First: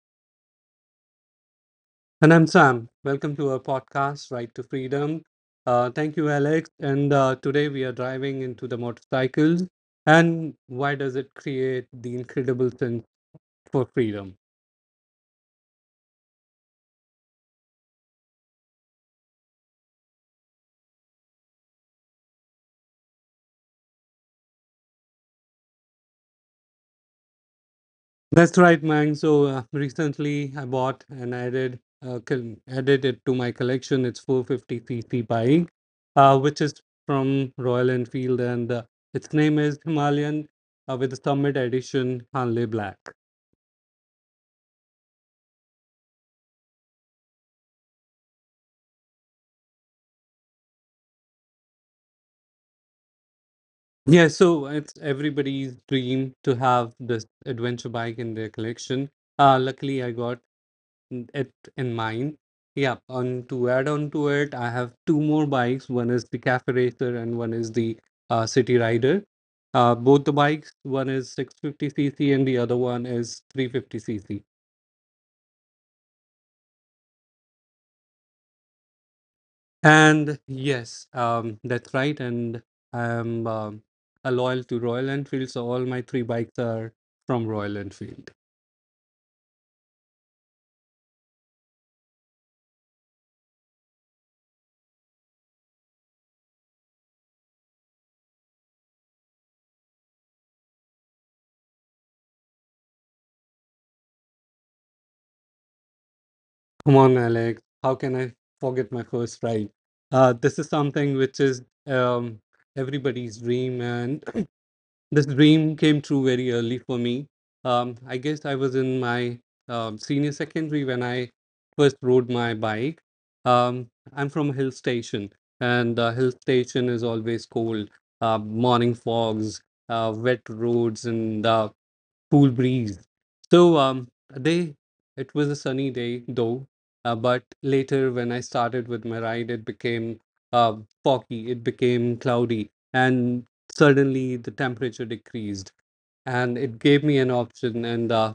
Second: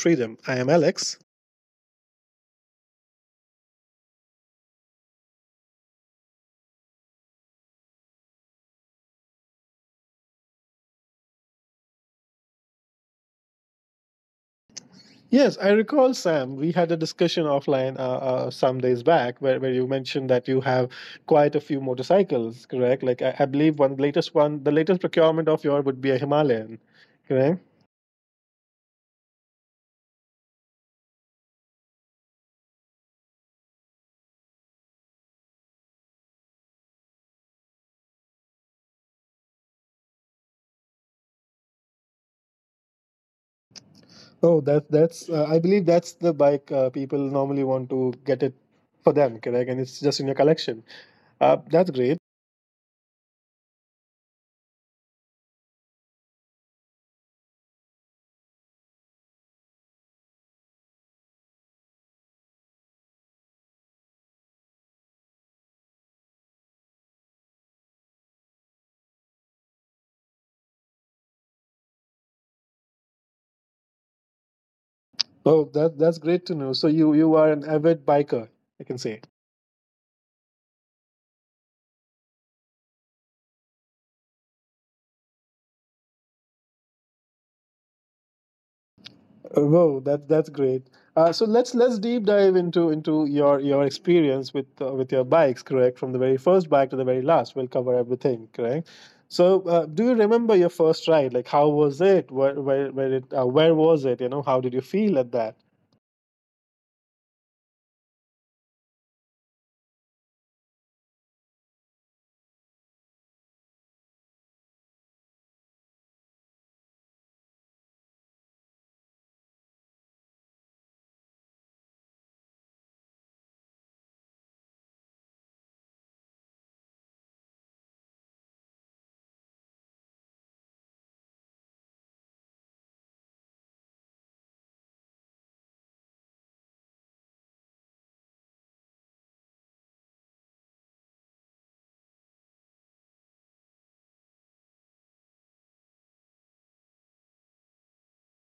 Freedom. I am Alex. And I'm Sam. Welcome to our podcast, Right to Freedom. Thank you, Alex. And today we are driving into the motorcycles and why does it create the incredible sense for freedom? Yes, I recall, Sam, we had a discussion offline some days back where you mentioned that you have quite a few motorcycles, correct? Like, I believe one latest one, the latest procurement of yours would be a Himalayan, correct? That's right, man. So recently I bought and added added it to my collection. It's 450cc bike, which is from Royal Enfield, and its name is Himalayan with the Summit Edition Hanley Black. Oh, that's, I believe that's the bike people normally want to get it for them, correct? And it's just in your collection. That's great. Yeah, so it's everybody's dream to have this adventure bike in their collection. Luckily, I got it in mine. Yeah, on to add on to it, I have two more bikes. One is the Cafe Racer and one is the City Rider. Both the bikes, one is 650cc and the other one is 350cc. Oh, that's great to know. So you are an avid biker, I can say. And yes, that's right. And I'm a loyal to Royal Enfield, so all my three bikes are from Royal Enfield. Whoa, that's great. So let's deep dive into your experience with your bikes, correct? From the very first bike to the very last, we'll cover everything, correct? So do you remember your first ride? Like how was it? Where was it? You know, how did you feel at that? Come on, Alex. How can I forget my first ride? This is something which is everybody's dream, and this dream came true very early for me. I guess I was in my senior secondary when I first rode my bike. Um, I'm from a hill station, and hill station is always cold. Morning fogs, wet roads, and cool breeze. So they it was a sunny day though, but later when I started with my ride, it became uh, foggy. It became cloudy, and suddenly the temperature decreased and it gave me an option and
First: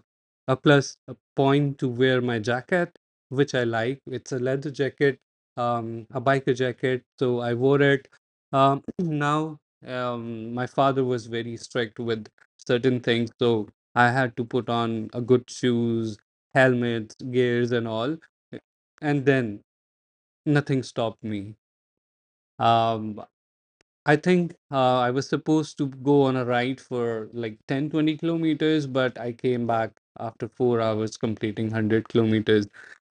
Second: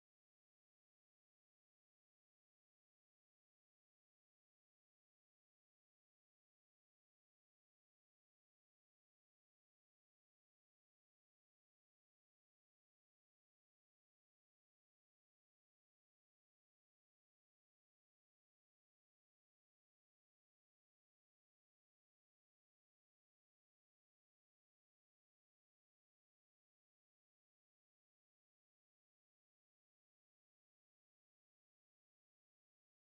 a plus a point to wear my jacket, which I like. It's a leather jacket, a biker jacket, so I wore it. Now, my father was very strict with certain things, so I had to put on a good shoes, helmets, gears, and all, and then nothing stopped me. Um, I think I was supposed to go on a ride for like 10, 20 kilometers, but I came back after 4 hours completing 100 kilometers.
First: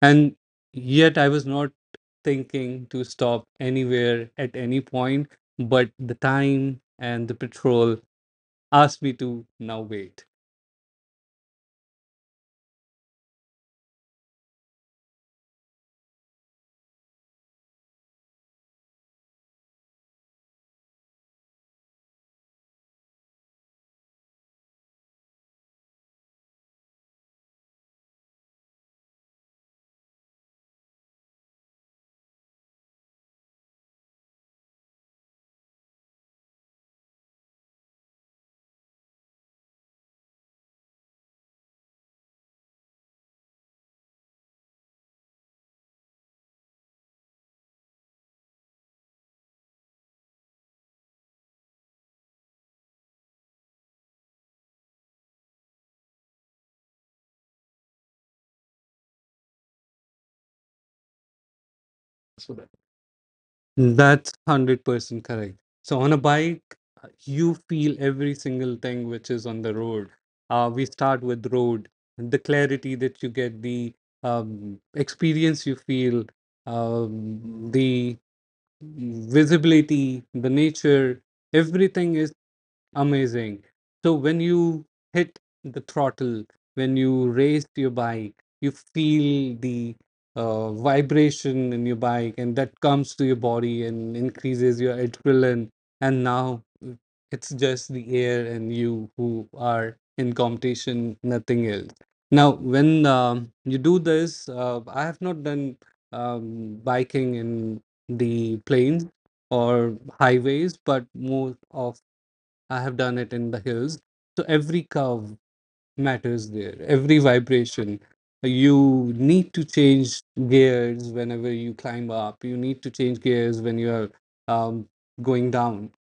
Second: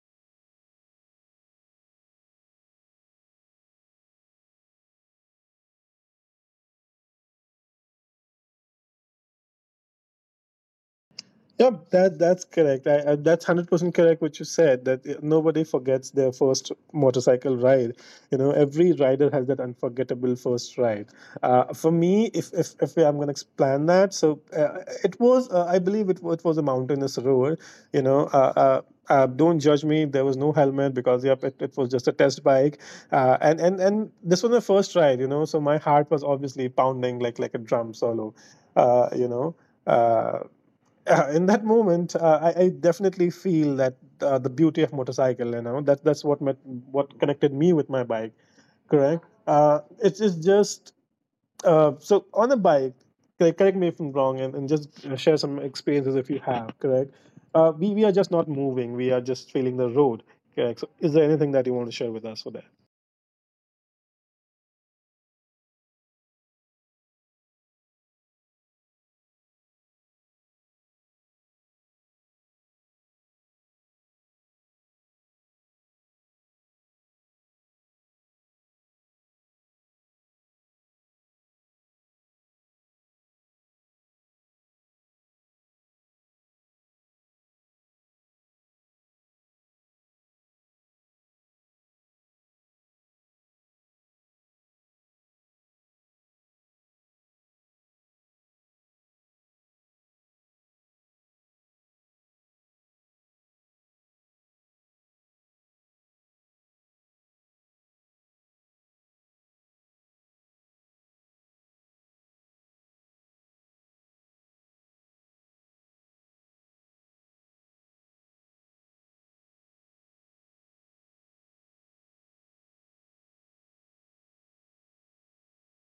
And yet I was not thinking to stop anywhere at any point, but the time and the patrol asked me to now wait. Yep, that's correct. That's 100% correct what you said. That nobody forgets their first motorcycle ride. You know, every rider has that unforgettable first ride. For me, if I'm going to explain that, it was, I believe it was a mountainous road. You know, don't judge me. There was no helmet because yep, it was just a test bike, and this was my first ride. You know, so my heart was obviously pounding like a drum solo. Uh, you know. uh, in that moment, I definitely feel that the beauty of motorcycle, you know, that's what met, what connected me with my bike. Correct. It's just so on a bike. Correct, correct me if I'm wrong, and just share some experiences if you have. Correct. We are just not moving. We are just feeling the road. Correct. So, is there anything that you want to share with us for that? That's 100% correct. So on a bike, you feel every single thing which is on the road. We start with road, the clarity that you get, the experience you feel, the visibility, the nature, everything is amazing. So when you hit the throttle, when you raised your bike, you feel the vibration in your bike, and that comes to your body and increases your adrenaline. And now it's just the air and you who are in competition, nothing else. Now, when you do this, I have not done biking in the plains or highways, but more of I have done it in the hills. So every curve matters there, every vibration. You need to change gears whenever you climb up. You need to change gears when you're um, going down,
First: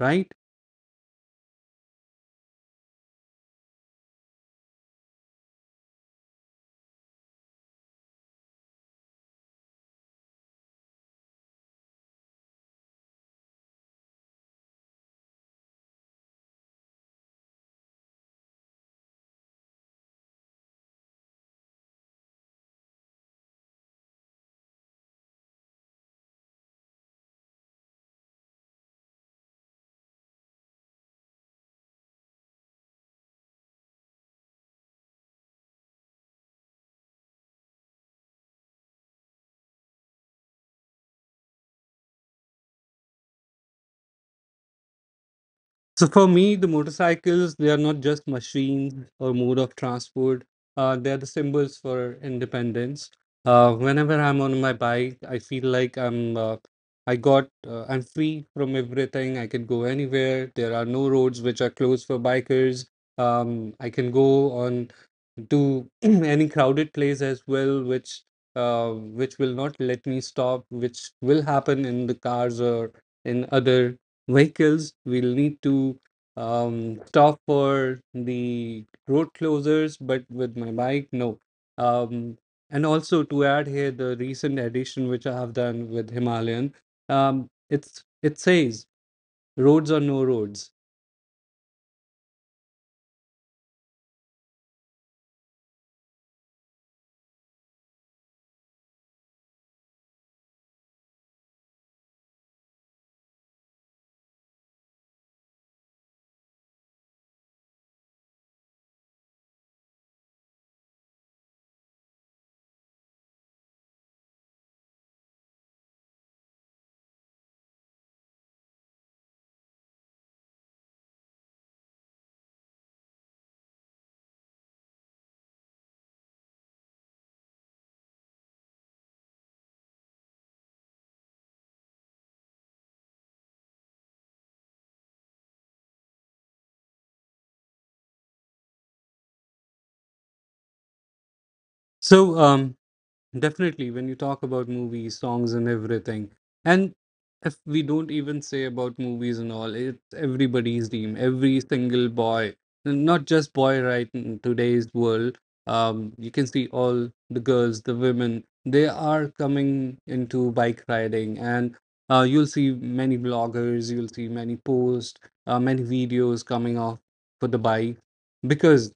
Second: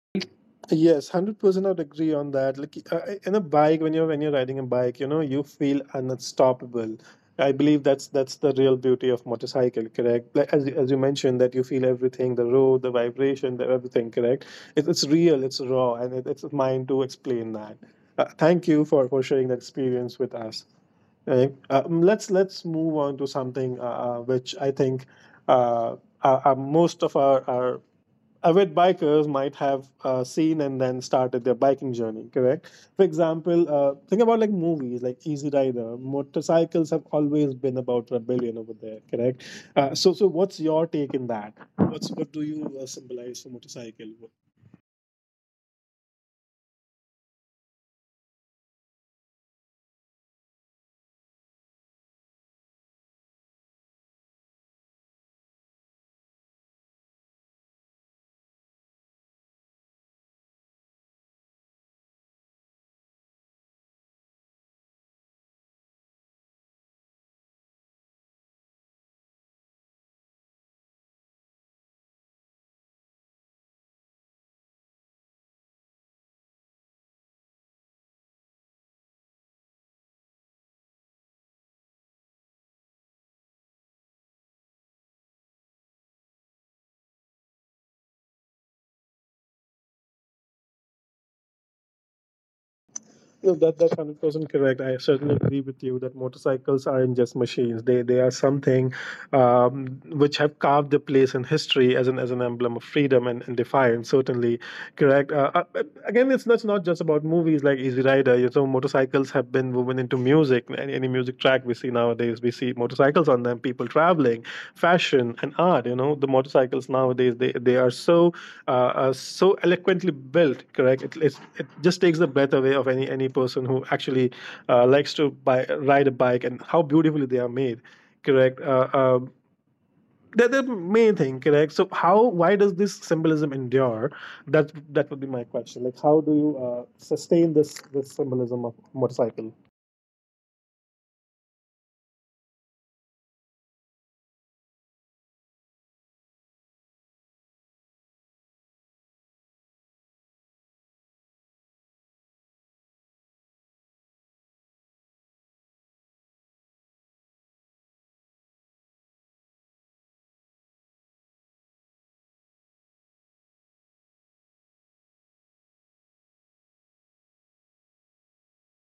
right? Yes, 100%. I'd agree on that. Like in a bike, when you're riding a bike, you know you feel unstoppable. I believe that's the real beauty of motorcycle. Correct, like as you mentioned that you feel everything, the road, the vibration, the everything. Correct, it's real, it's raw, and it's mine to explain that. Thank you for sharing that experience with us. Right? Let's move on to something which I think uh, most of our avid bikers might have seen and then started their biking journey, correct. For example, think about like movies like Easy Rider. Motorcycles have always been about rebellion over there, correct. So what's your take in that? What do you symbolize for motorcycle? So for me, the motorcycles, they are not just machines or mode of transport. They are the symbols for independence. Whenever I'm on my bike, I feel like I'm free from everything. I can go anywhere. There are no roads which are closed for bikers. I can go on to any crowded place as well, which will not let me stop, which will happen in the cars or in other vehicles. We'll need to stop for the road closures, but with my bike, no. Um, and also to add here the recent addition which I have done with Himalayan, it says roads or no roads. No, that's 100% correct. I certainly agree with you that motorcycles aren't just machines. They are something which have carved their place in history as an emblem of freedom and defiance. Certainly, correct. But again, it's that's not just about movies like Easy Rider. You know, motorcycles have been woven into music. Any music track we see nowadays, we see motorcycles on them. People traveling, fashion, and art. You know, the motorcycles nowadays they are so so eloquently built. Correct. It just takes the breath away of any person who actually likes to ride a bike and how beautifully they are made. Correct. The main thing, correct. So how why does this symbolism endure? That would be my question. Like how do you sustain this symbolism of motorcycle? So definitely, when you talk about movies, songs, and everything, and if we don't even say about movies and all, it's everybody's dream. Every single boy, not just boy, right? In today's world, you can see all the girls, the women, they are coming into bike riding, and you'll see many bloggers, you'll see many posts, many videos coming off for the bike because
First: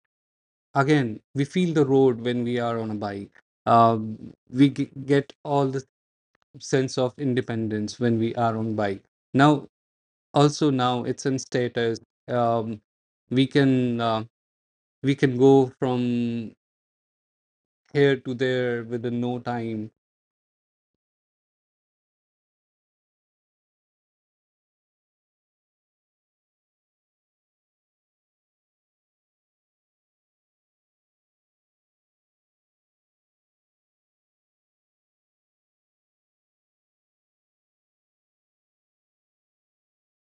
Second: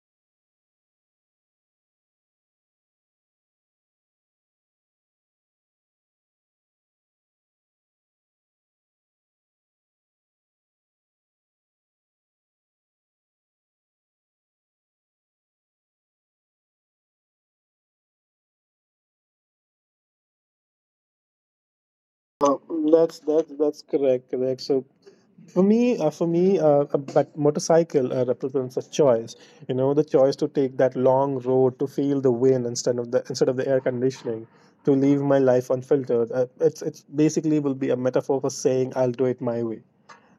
again we feel the road when we are on a bike, get all the sense of independence when we are on bike. Now, also now it's in status. Um, we can uh, we can go from here to there within no time. Uh, that's that's that's correct. So for me, but motorcycle represents a choice. You know, the choice to take that long road to feel the wind instead of the air conditioning. To leave my life unfiltered. It's basically will be a metaphor for saying I'll do it my way.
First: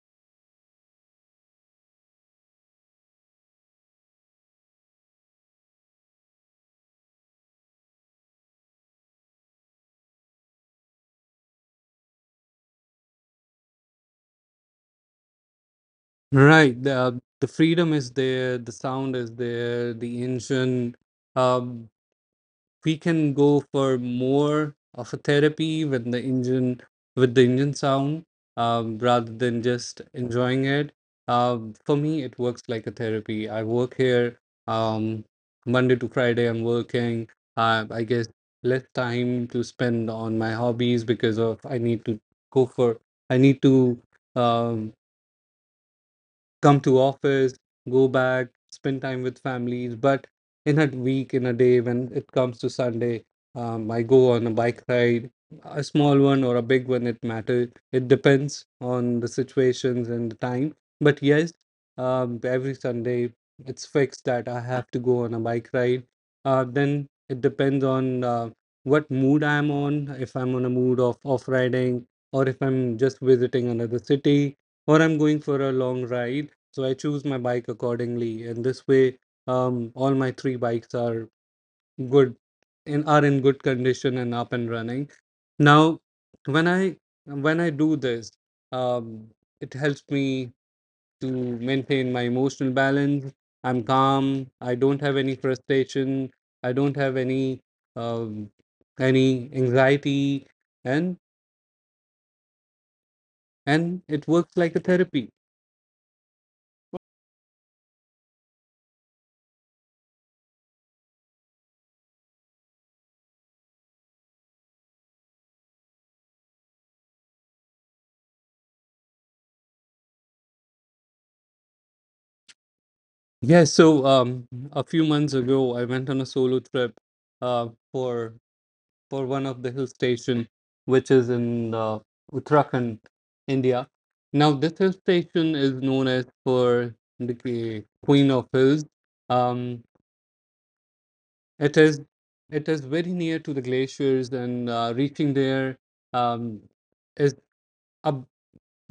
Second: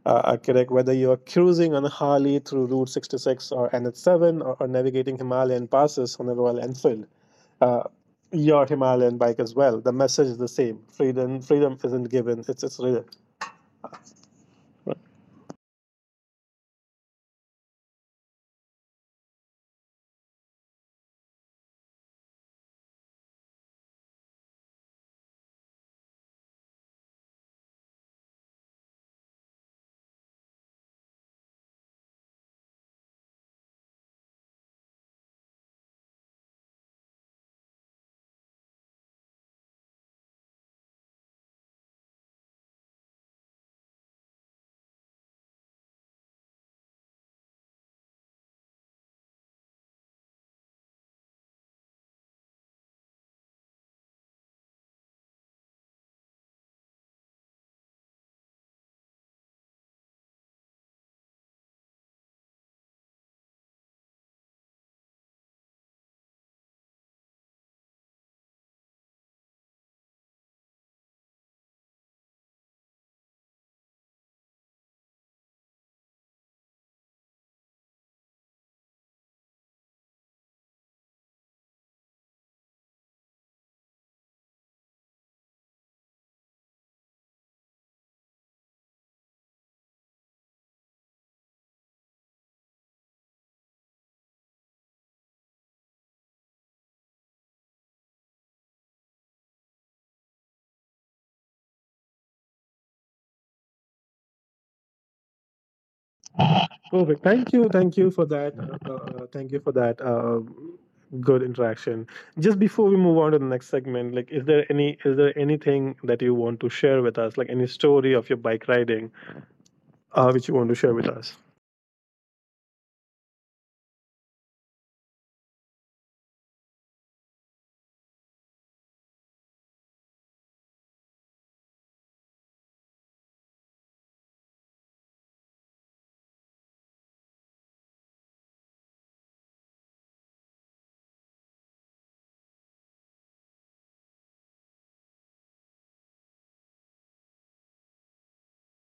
Kirk, whether you're cruising on a Harley through Route 66 or NH7 or navigating Himalayan passes on a Royal Enfield, uh, your Himalayan bike as well. The message is the same. Freedom, freedom isn't given. It's real. Right, the freedom is there, the sound is there, the engine. Um we can go for more of a therapy with the engine sound, rather than just enjoying it. For me, it works like a therapy. I work here um, Monday to Friday. I'm working. I guess less time to spend on my hobbies because of go for I need to, um, come to office, go back, spend time with families. But in a week, in a day, when it comes to Sunday, I go on a bike ride, a small one or a big one. It matters. It depends on the situations and the time. But yes, every Sunday it's fixed that I have to go on a bike ride. Then it depends on what mood I'm on. If I'm on a mood of off riding, or if I'm just visiting another city, or I'm going for a long ride, so I choose my bike accordingly, and this way, all my three bikes are good and are in good condition and up and running. Now, when I when I do this, um, it helps me to maintain my emotional balance. I'm calm. I don't have any frustration. I don't have any um, anxiety, and it works like a therapy. Perfect. Thank you. Thank you for that. Thank you for that. Good interaction. Just before we move on to the next segment, like, is there anything that you want to share with us? Like any story of your bike riding, which you want to share with us? Yeah, so a few months ago, I went on a solo trip uh, for for one of the hill station, which is in Uttarakhand, India. Now, this hill station is known as for the Queen of Hills. Um, it is it is very near to the glaciers, and reaching there um, is a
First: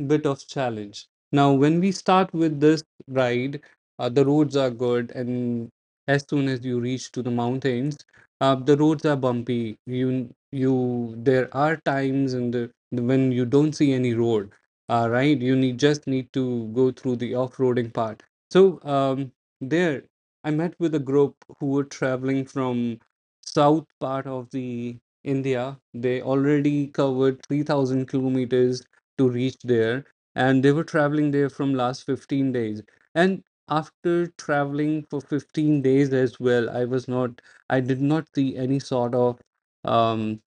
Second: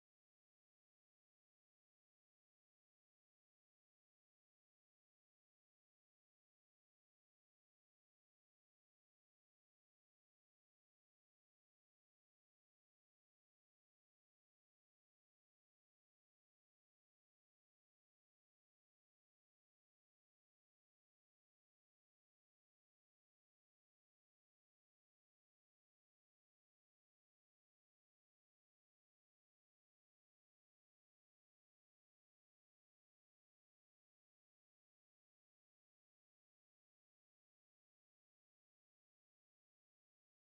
bit of challenge. Now, when we start with this ride, the roads are good, and as soon as you reach to the mountains, the roads are bumpy. You there are times in the when you don't see any road. Right, you need just need to go through the off-roading part. So there, I met with a group who were traveling from south part of the India. They already covered 3,000 kilometers to reach there and they were traveling there from last 15 days, and after traveling for 15 days as well, I did not see um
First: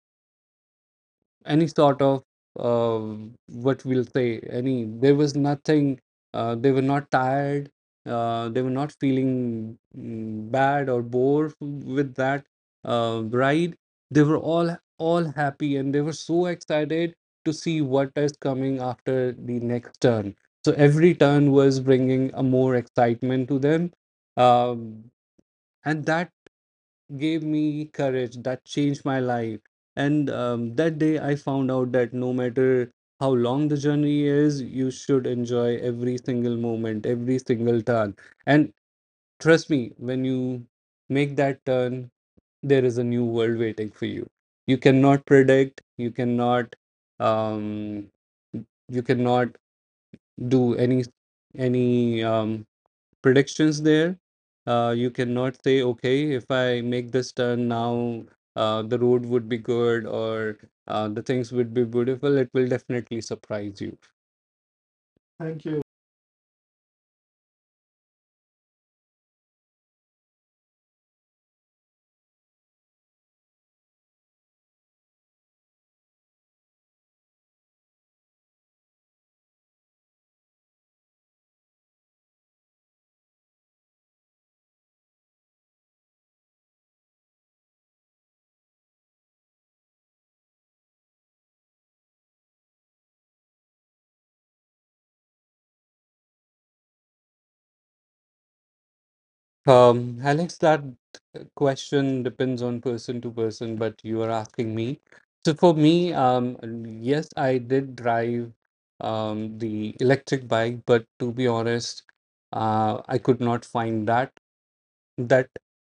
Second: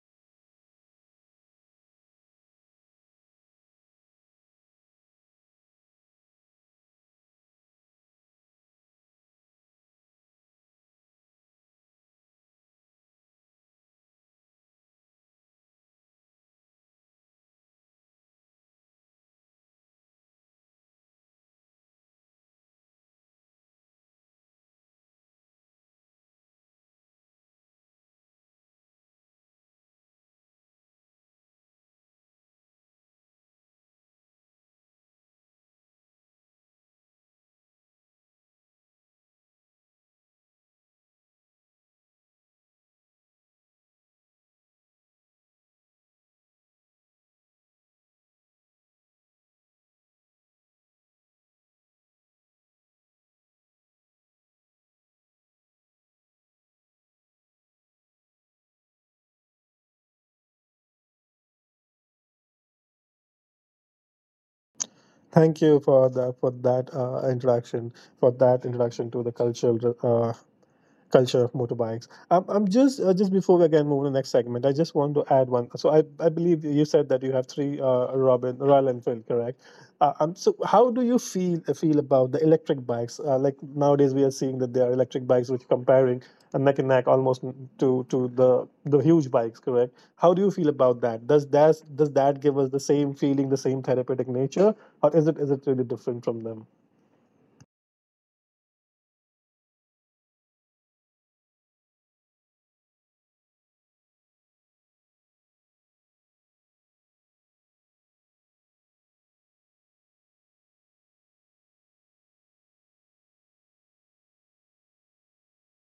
any sort of uh, what we'll say any there was nothing. They were not tired. They were not feeling bad or bored with that ride. They were all happy and they were so excited to see what is coming after the next turn, so every turn was bringing a more excitement to them. um, and that gave me courage that changed my life, and that day I found out that no matter how long the journey is, you should enjoy every single moment, every single turn. And trust me, when you make that turn, there is a new world waiting for you. You cannot predict, um, you cannot do any any um, predictions there. You cannot say, okay, if I make this turn now, the road would be good or the things would be beautiful. It will definitely surprise you. Thank Thank you you. for the for that introduction for that introduction to the cultural culture of motorbikes. I'm just before we again move to the next segment, I just want to add one. So I believe you said that you have three Robin Royal Enfield, correct? So how do you feel about the electric bikes? Like nowadays we are seeing that there are electric bikes which comparing neck and neck almost to the huge bikes, correct? How do you feel about that? Does that give us the same feeling, the same therapeutic nature, or is it really different from them? Alex, that question depends on person to person, but you are asking me. So for me, yes, I did drive the electric bike, but to be honest, I could not find that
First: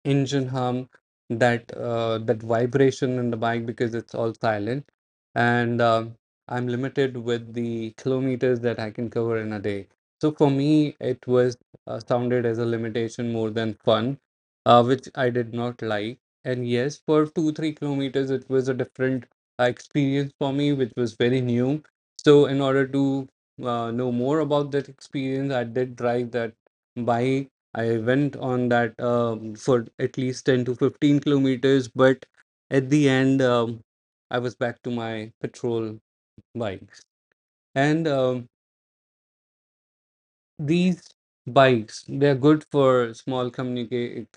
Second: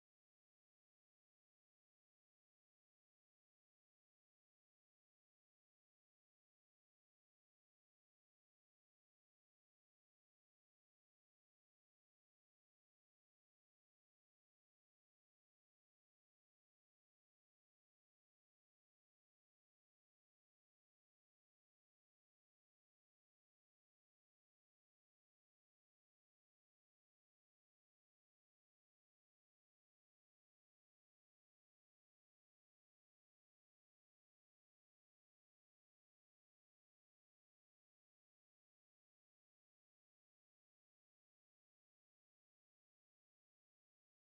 engine hum, that vibration in the bike because it's all silent, and I'm limited with the kilometers that I can cover in a day. So for me, it was sounded as a limitation more than fun, which I did not like. And yes, for 2 3 kilometers, it was a different experience for me, which was very new. So in order to know more about that experience, I did drive that bike I went on that, for at least 10 to 15 kilometers, but at the end, I was back to my patrol bikes. And these bikes, they're good for small communicate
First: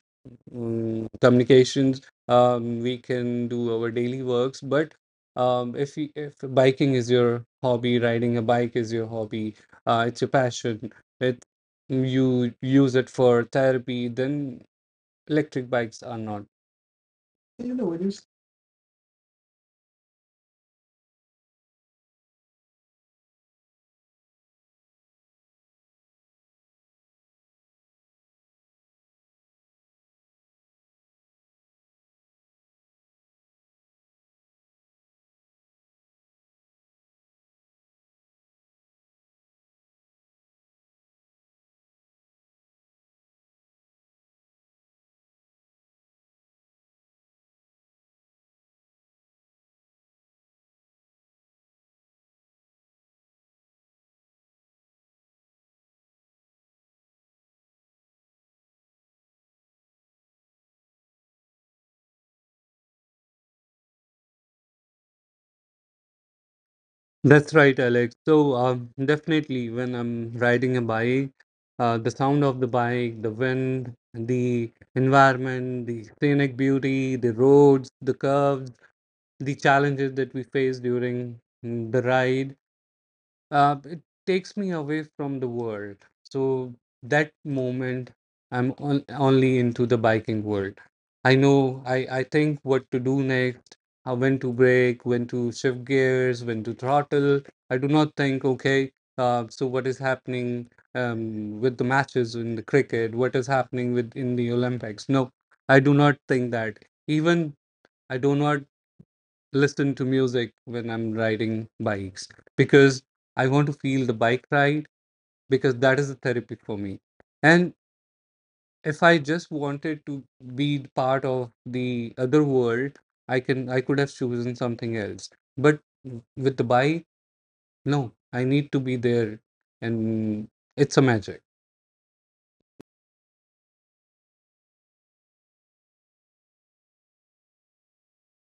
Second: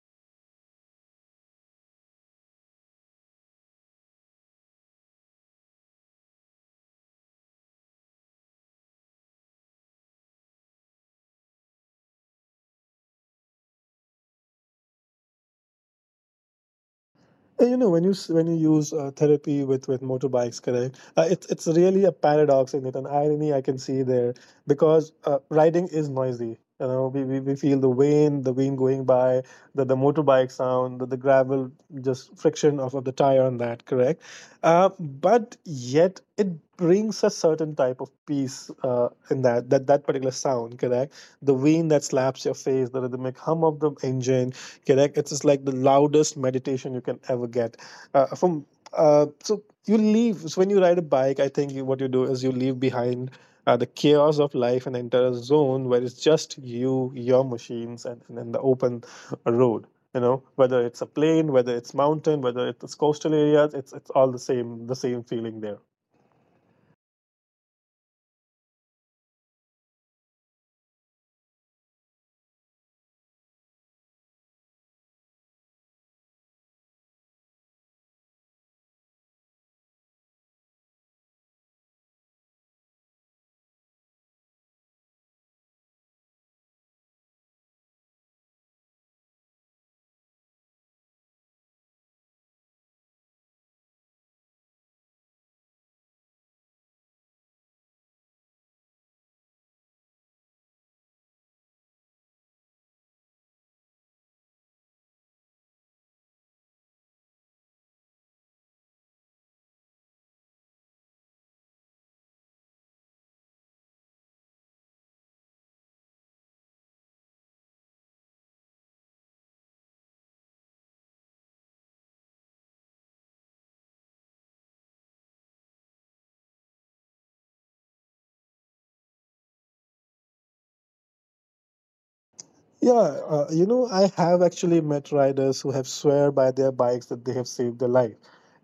communications. We can do our daily works, but if you, if biking is your hobby, riding a bike is your hobby, it's your passion. It you use it for therapy, then electric bikes are not. You You know, know, when you s- when you use therapy with motorbikes, correct? It's really a paradox in it, an irony I can see there because riding is noisy. You know, we feel the wind going by, the motorbike sound, the gravel, just friction of the tire on that, correct? But yet it brings a certain type of peace in that particular sound, correct? The wind that slaps your face, the rhythmic hum of the engine, correct. It's just like the loudest meditation you can ever get from so when you ride a bike, I think what you do is you leave behind the chaos of life and enter a zone where it's just you, your machines, and then the open road. You know, whether it's a plain, whether it's mountain, whether it's coastal areas, it's all the same feeling there. That's right, Alex. So, definitely, when I'm riding a bike, the sound of the bike, the wind, the environment, the scenic beauty, the roads, the curves, the challenges that we face during the ride. It takes me away from the world. So that moment, I'm on, only into the biking world. I know, I think what to do next, when to brake, when to shift gears, when to throttle. I do not think, okay, so what is happening with the matches in the cricket? What is happening with in the Olympics? No, I do not think that. Even I do not listen to music when I'm riding bikes because I want to feel the bike ride because that is the therapy for me. And if I just wanted to be part of the other world, I could have chosen something else. But with the bike, no, I need to be there, and it's a magic. Yeah, you know, I have actually met riders who have swear by their bikes that they have saved their life.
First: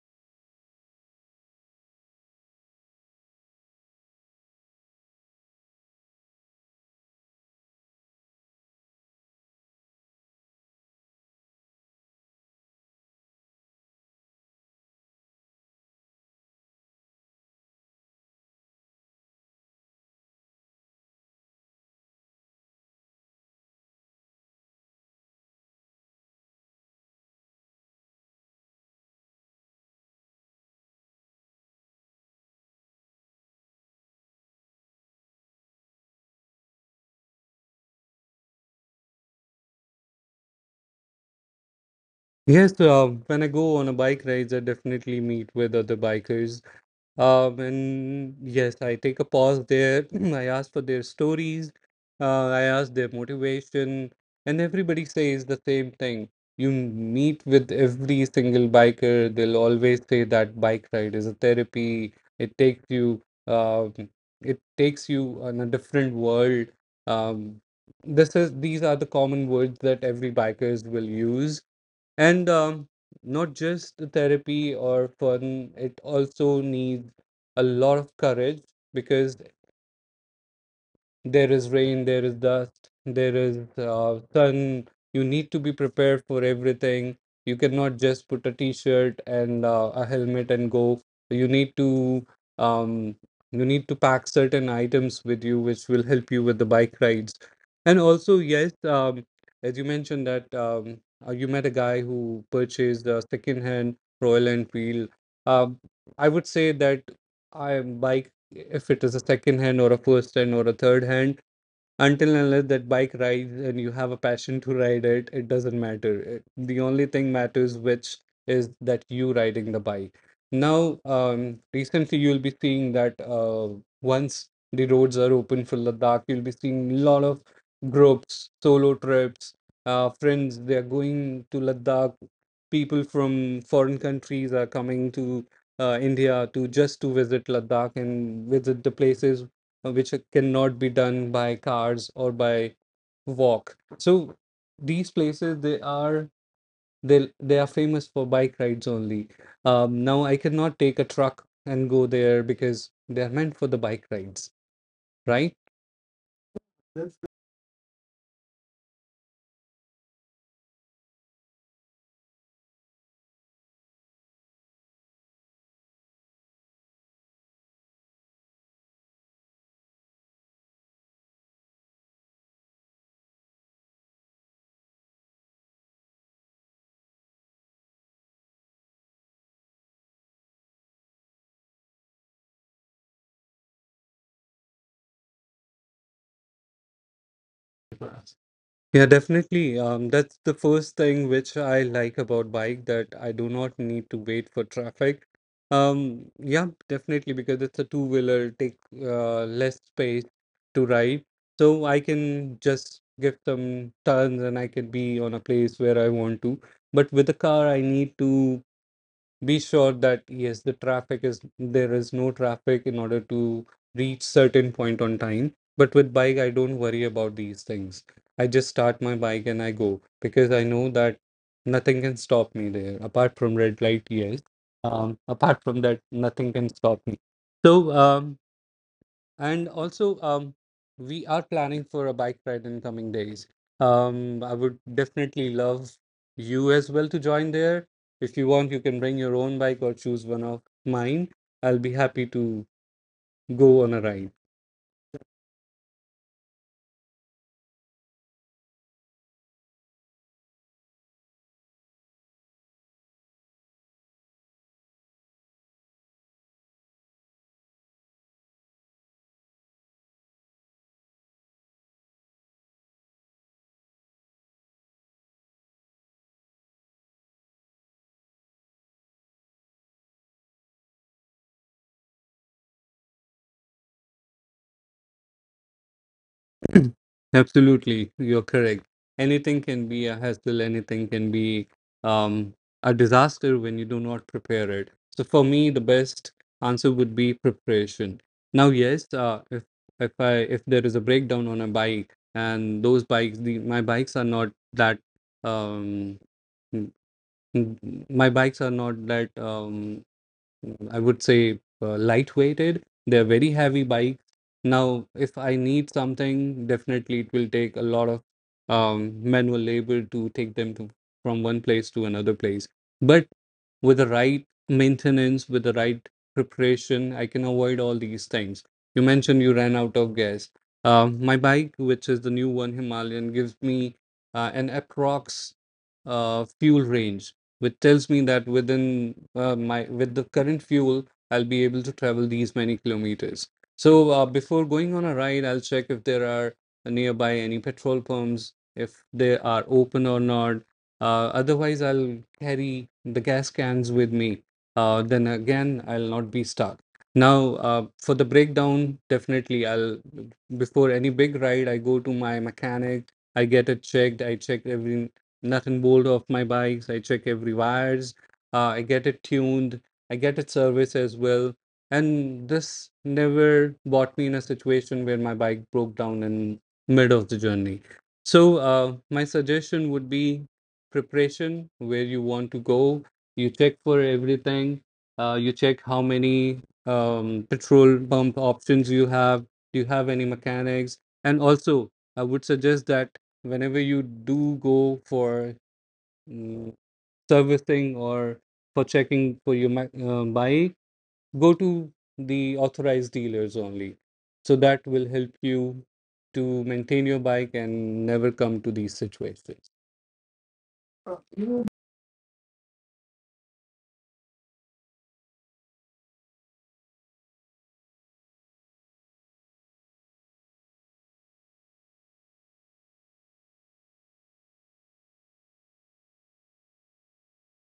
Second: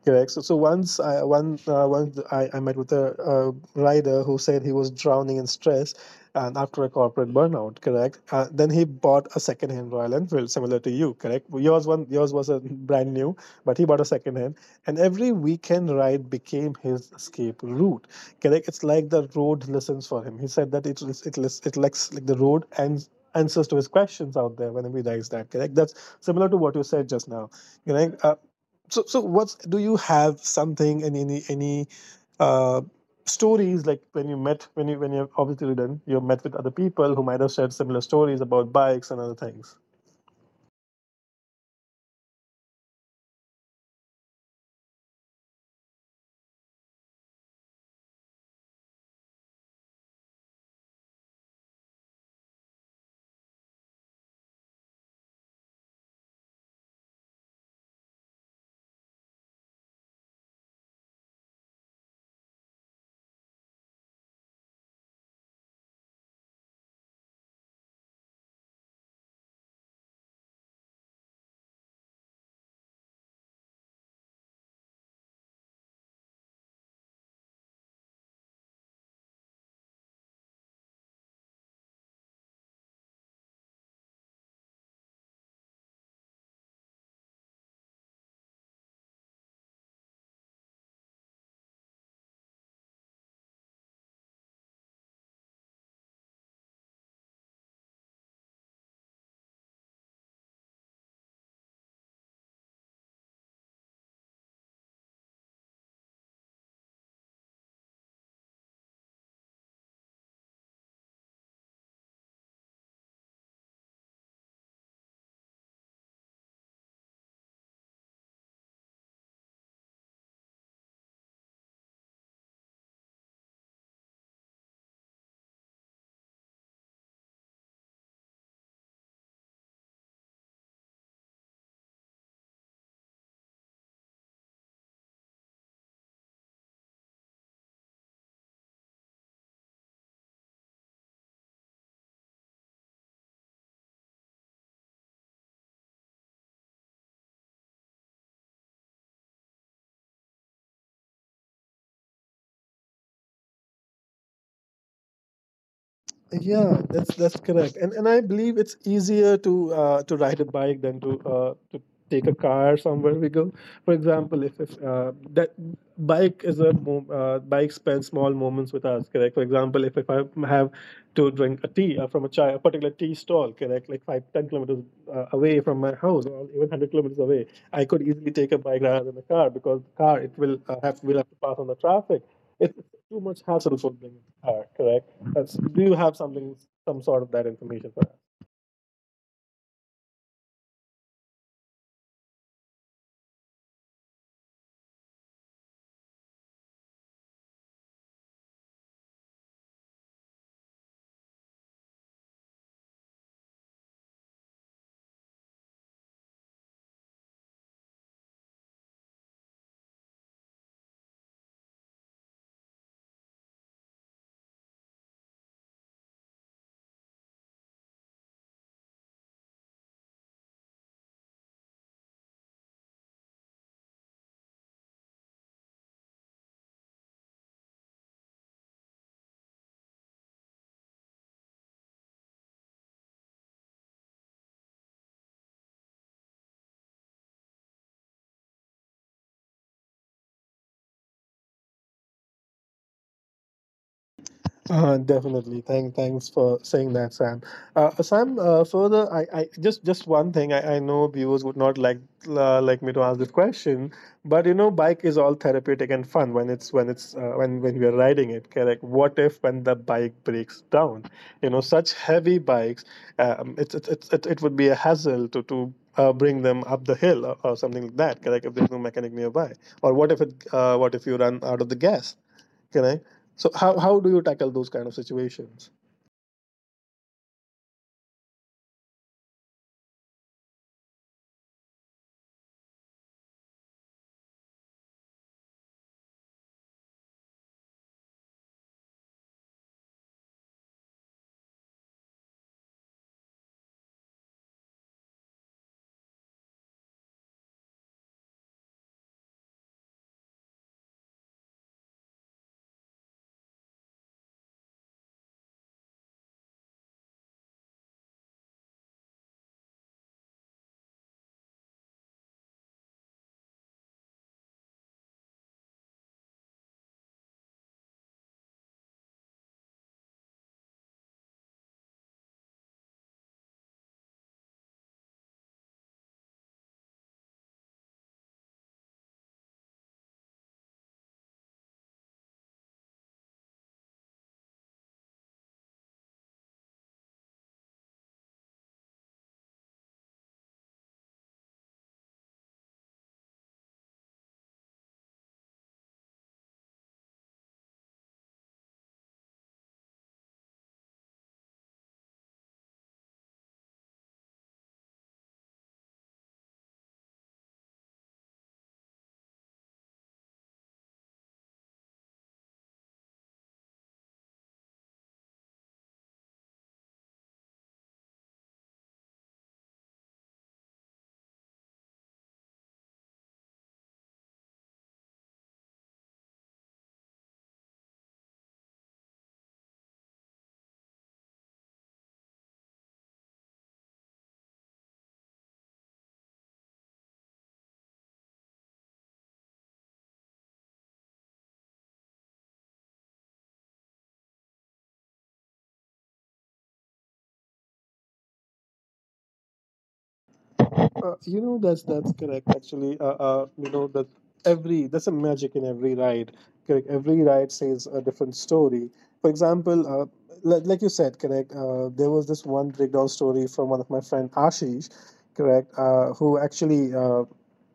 Correct. So once I one once I met with a rider who said he was drowning in stress and after a corporate burnout. Correct. Then he bought a second-hand Royal Enfield, similar to you. Correct. Yours was a brand new, but he bought a second-hand, and every weekend ride became his escape route. Correct. It's like the road listens for him. He said that it like the road and answers to his questions out there whenever he writes that. Correct. That's similar to what you said just now. Correct. So what's do you have something, and any uh, stories like when you met when you when you've obviously done you have met with other people who might have shared similar stories about bikes and other things. Yes, when I go on a bike rides, I definitely meet with other bikers. And yes, I take a pause there. I ask for their stories. I ask their motivation, and everybody says the same thing. You meet with every single biker, they'll always say that bike ride is a therapy. It takes you, um, it takes you on a different world. Um, this is these are the common words that every bikers will use. And not just the therapy or fun, it also needs a lot of courage because there is rain, there is dust, there is sun. You need to be prepared for everything. You cannot just put a t-shirt and a helmet and go. You need to um, you need to pack certain items with you, which will help you with the bike rides. And also, yes, as you mentioned that you met a guy who purchased a second-hand Royal Enfield. Um, I would say that I bike if it is a second hand or a first hand or a third hand, until and unless that bike rides and you have a passion to ride it, it doesn't matter. The only thing matters which is that you riding the bike. Now, recently you'll be seeing that once the roads are open for Ladakh, you'll be seeing a lot of groups, solo trips, friends, they are going to Ladakh. People from foreign countries are coming to India to just to visit Ladakh and visit the places which cannot be done by cars or by walk. So these places, they are famous for bike rides only. Now I cannot take a truck and go there because they are meant for the bike rides, right? Yeah, that's That's that's correct, and I believe it's easier to ride a bike than to take a car somewhere we go. For example, if that bike is bike spends small moments with us, correct. For example, if I have to drink a tea from a chai, a particular tea stall, correct, like 5-10 kilometers away from my house, or even 100 kilometers away, I could easily take a bike rather than a car because the car it will have will have to pass on the traffic, too much hassle for them. Correct. That's, do you have something, some sort of that information good for for us? us. Yeah, definitely. That's the first thing which I like about bike, that I do not need to wait for traffic. Yeah, definitely, because it's a two-wheeler, take less space to ride. So I can just give some turns and I can be on a place where I want to. But with a car, I need to be sure that there is no traffic in order to reach certain point on time. But with bike, I don't worry about these things. I just start my bike and I go because I know that nothing can stop me there apart from red light. Yes, apart from that nothing can stop me. so um. And also, we are planning for a bike ride in coming days. I would definitely love you as well to join there. If you want, you can bring your own bike or choose one of mine. I'll be happy to go on a ride. Definitely. Thanks for saying that, Sam. Sam, further, I just one thing. I know viewers would not like me to ask this question, but you know, bike is all therapeutic and fun when we are riding it. Correct. What if when the bike breaks down? You know, such heavy bikes, it would be a hassle to. Bring them up the hill or something like that. Correct. If there's no mechanic nearby, or what if it? What if you run out of the gas? Can I? So how do you tackle those kind of situations? Absolutely, you're correct. Anything can be a hassle, anything can be um, a disaster when you do not prepare it. So for me, the best answer would be preparation. Now, yes, if I if there is a breakdown on a bike, and those bikes, the my bikes are not that um, m- m- my bikes are not that mm, I would say lightweighted. They're very heavy bikes. Now, if I need something, definitely it will take a lot of manual labor to take them to, from one place to another place. But with the right maintenance, with the right preparation, I can avoid all these things. You mentioned you ran out of gas. My bike, which is the new one Himalayan, gives me an approx fuel range which tells me that within my with the current fuel, I'll be able to travel these many kilometers. So before going on a ride, I'll check if there are nearby any petrol pumps, if they are open or not. Otherwise, I'll carry the gas cans with me. Then again, I'll not be stuck. Now, for the breakdown, definitely I'll before any big ride, I go to my mechanic. I get it checked. I check every nothing bold of my bikes. I check every wires. I get it tuned. I get it serviced as well. And this never brought me in a situation where my bike broke down in mid of the journey. So my suggestion would be preparation, where you want to go. You check for everything. You check how many petrol pump options you have. Do you have any mechanics? And also, I would suggest that whenever you do go for mm, servicing or for checking for your bike, go to the authorized dealers only. So that will help you to maintain your bike and never come to these situations. You know, that's correct actually. You know that every that's a magic in every ride. Correct. Every ride says a different story. For example, like you said, correct. There was this one breakdown story from one of my friend Ashish, correct,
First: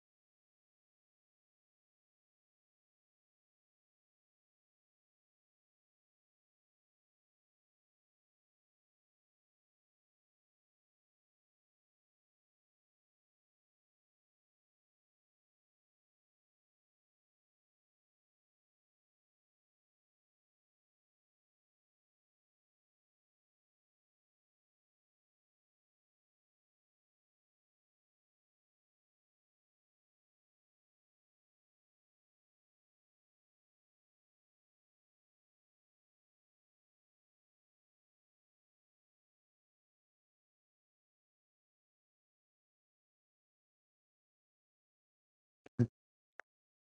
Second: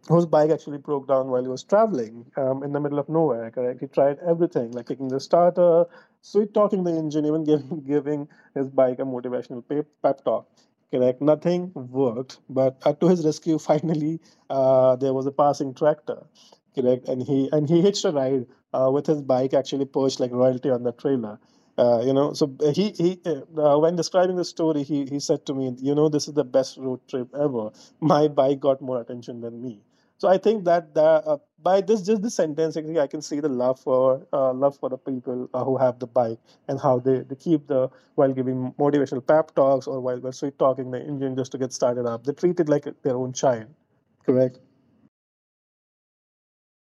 whose bike actually broke down while he was traveling in the middle of nowhere. Correct. He tried everything, like kicking the starter, sweet talking the engine, even giving giving his bike a motivational pep talk. Correct. Nothing worked, but to his rescue, finally, there was a passing tractor. Correct, and he hitched a ride with his bike, actually perched like royalty on the trailer. You know, so he when describing the story, he said to me, you know, this is the best road trip ever. My bike got more attention than me. So I think that by this sentence, actually, I can see the love for love for the people who have the bike and how they keep the while giving motivational pep talks or while we're sweet talking the engine just to get started up. They treat it like their own child. Correct.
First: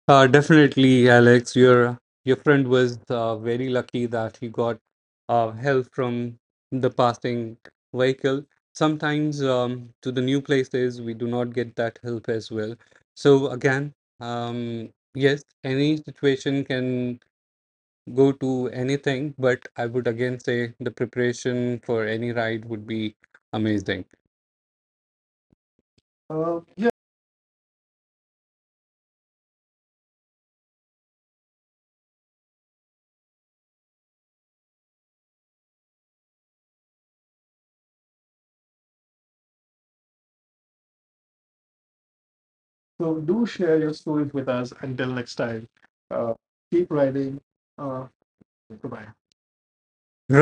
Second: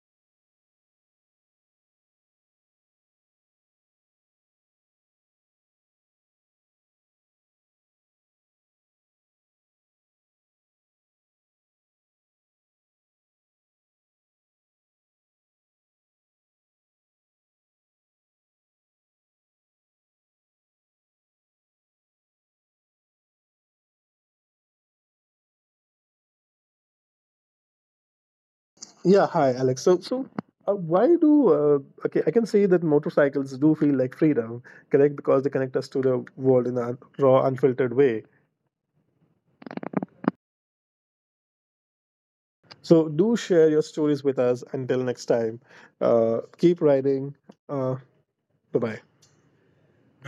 Definitely, Alex. Your friend was very lucky that he got help from the passing vehicle. Sometimes to the new places we do not get that help as well. So again, um, yes, any situation can go to anything, but I would again say the preparation for any ride would be amazing. Yeah, Yeah. Hi, Alex. So. Why do Okay? I can say that motorcycles do feel like freedom, correct? Because they connect us to the world in a raw, unfiltered way. so So do do share share your your stories stories with with us. us. Until Until next next time, time, uh, keep keep riding. riding. Uh, Uh, Bye Goodbye. bye.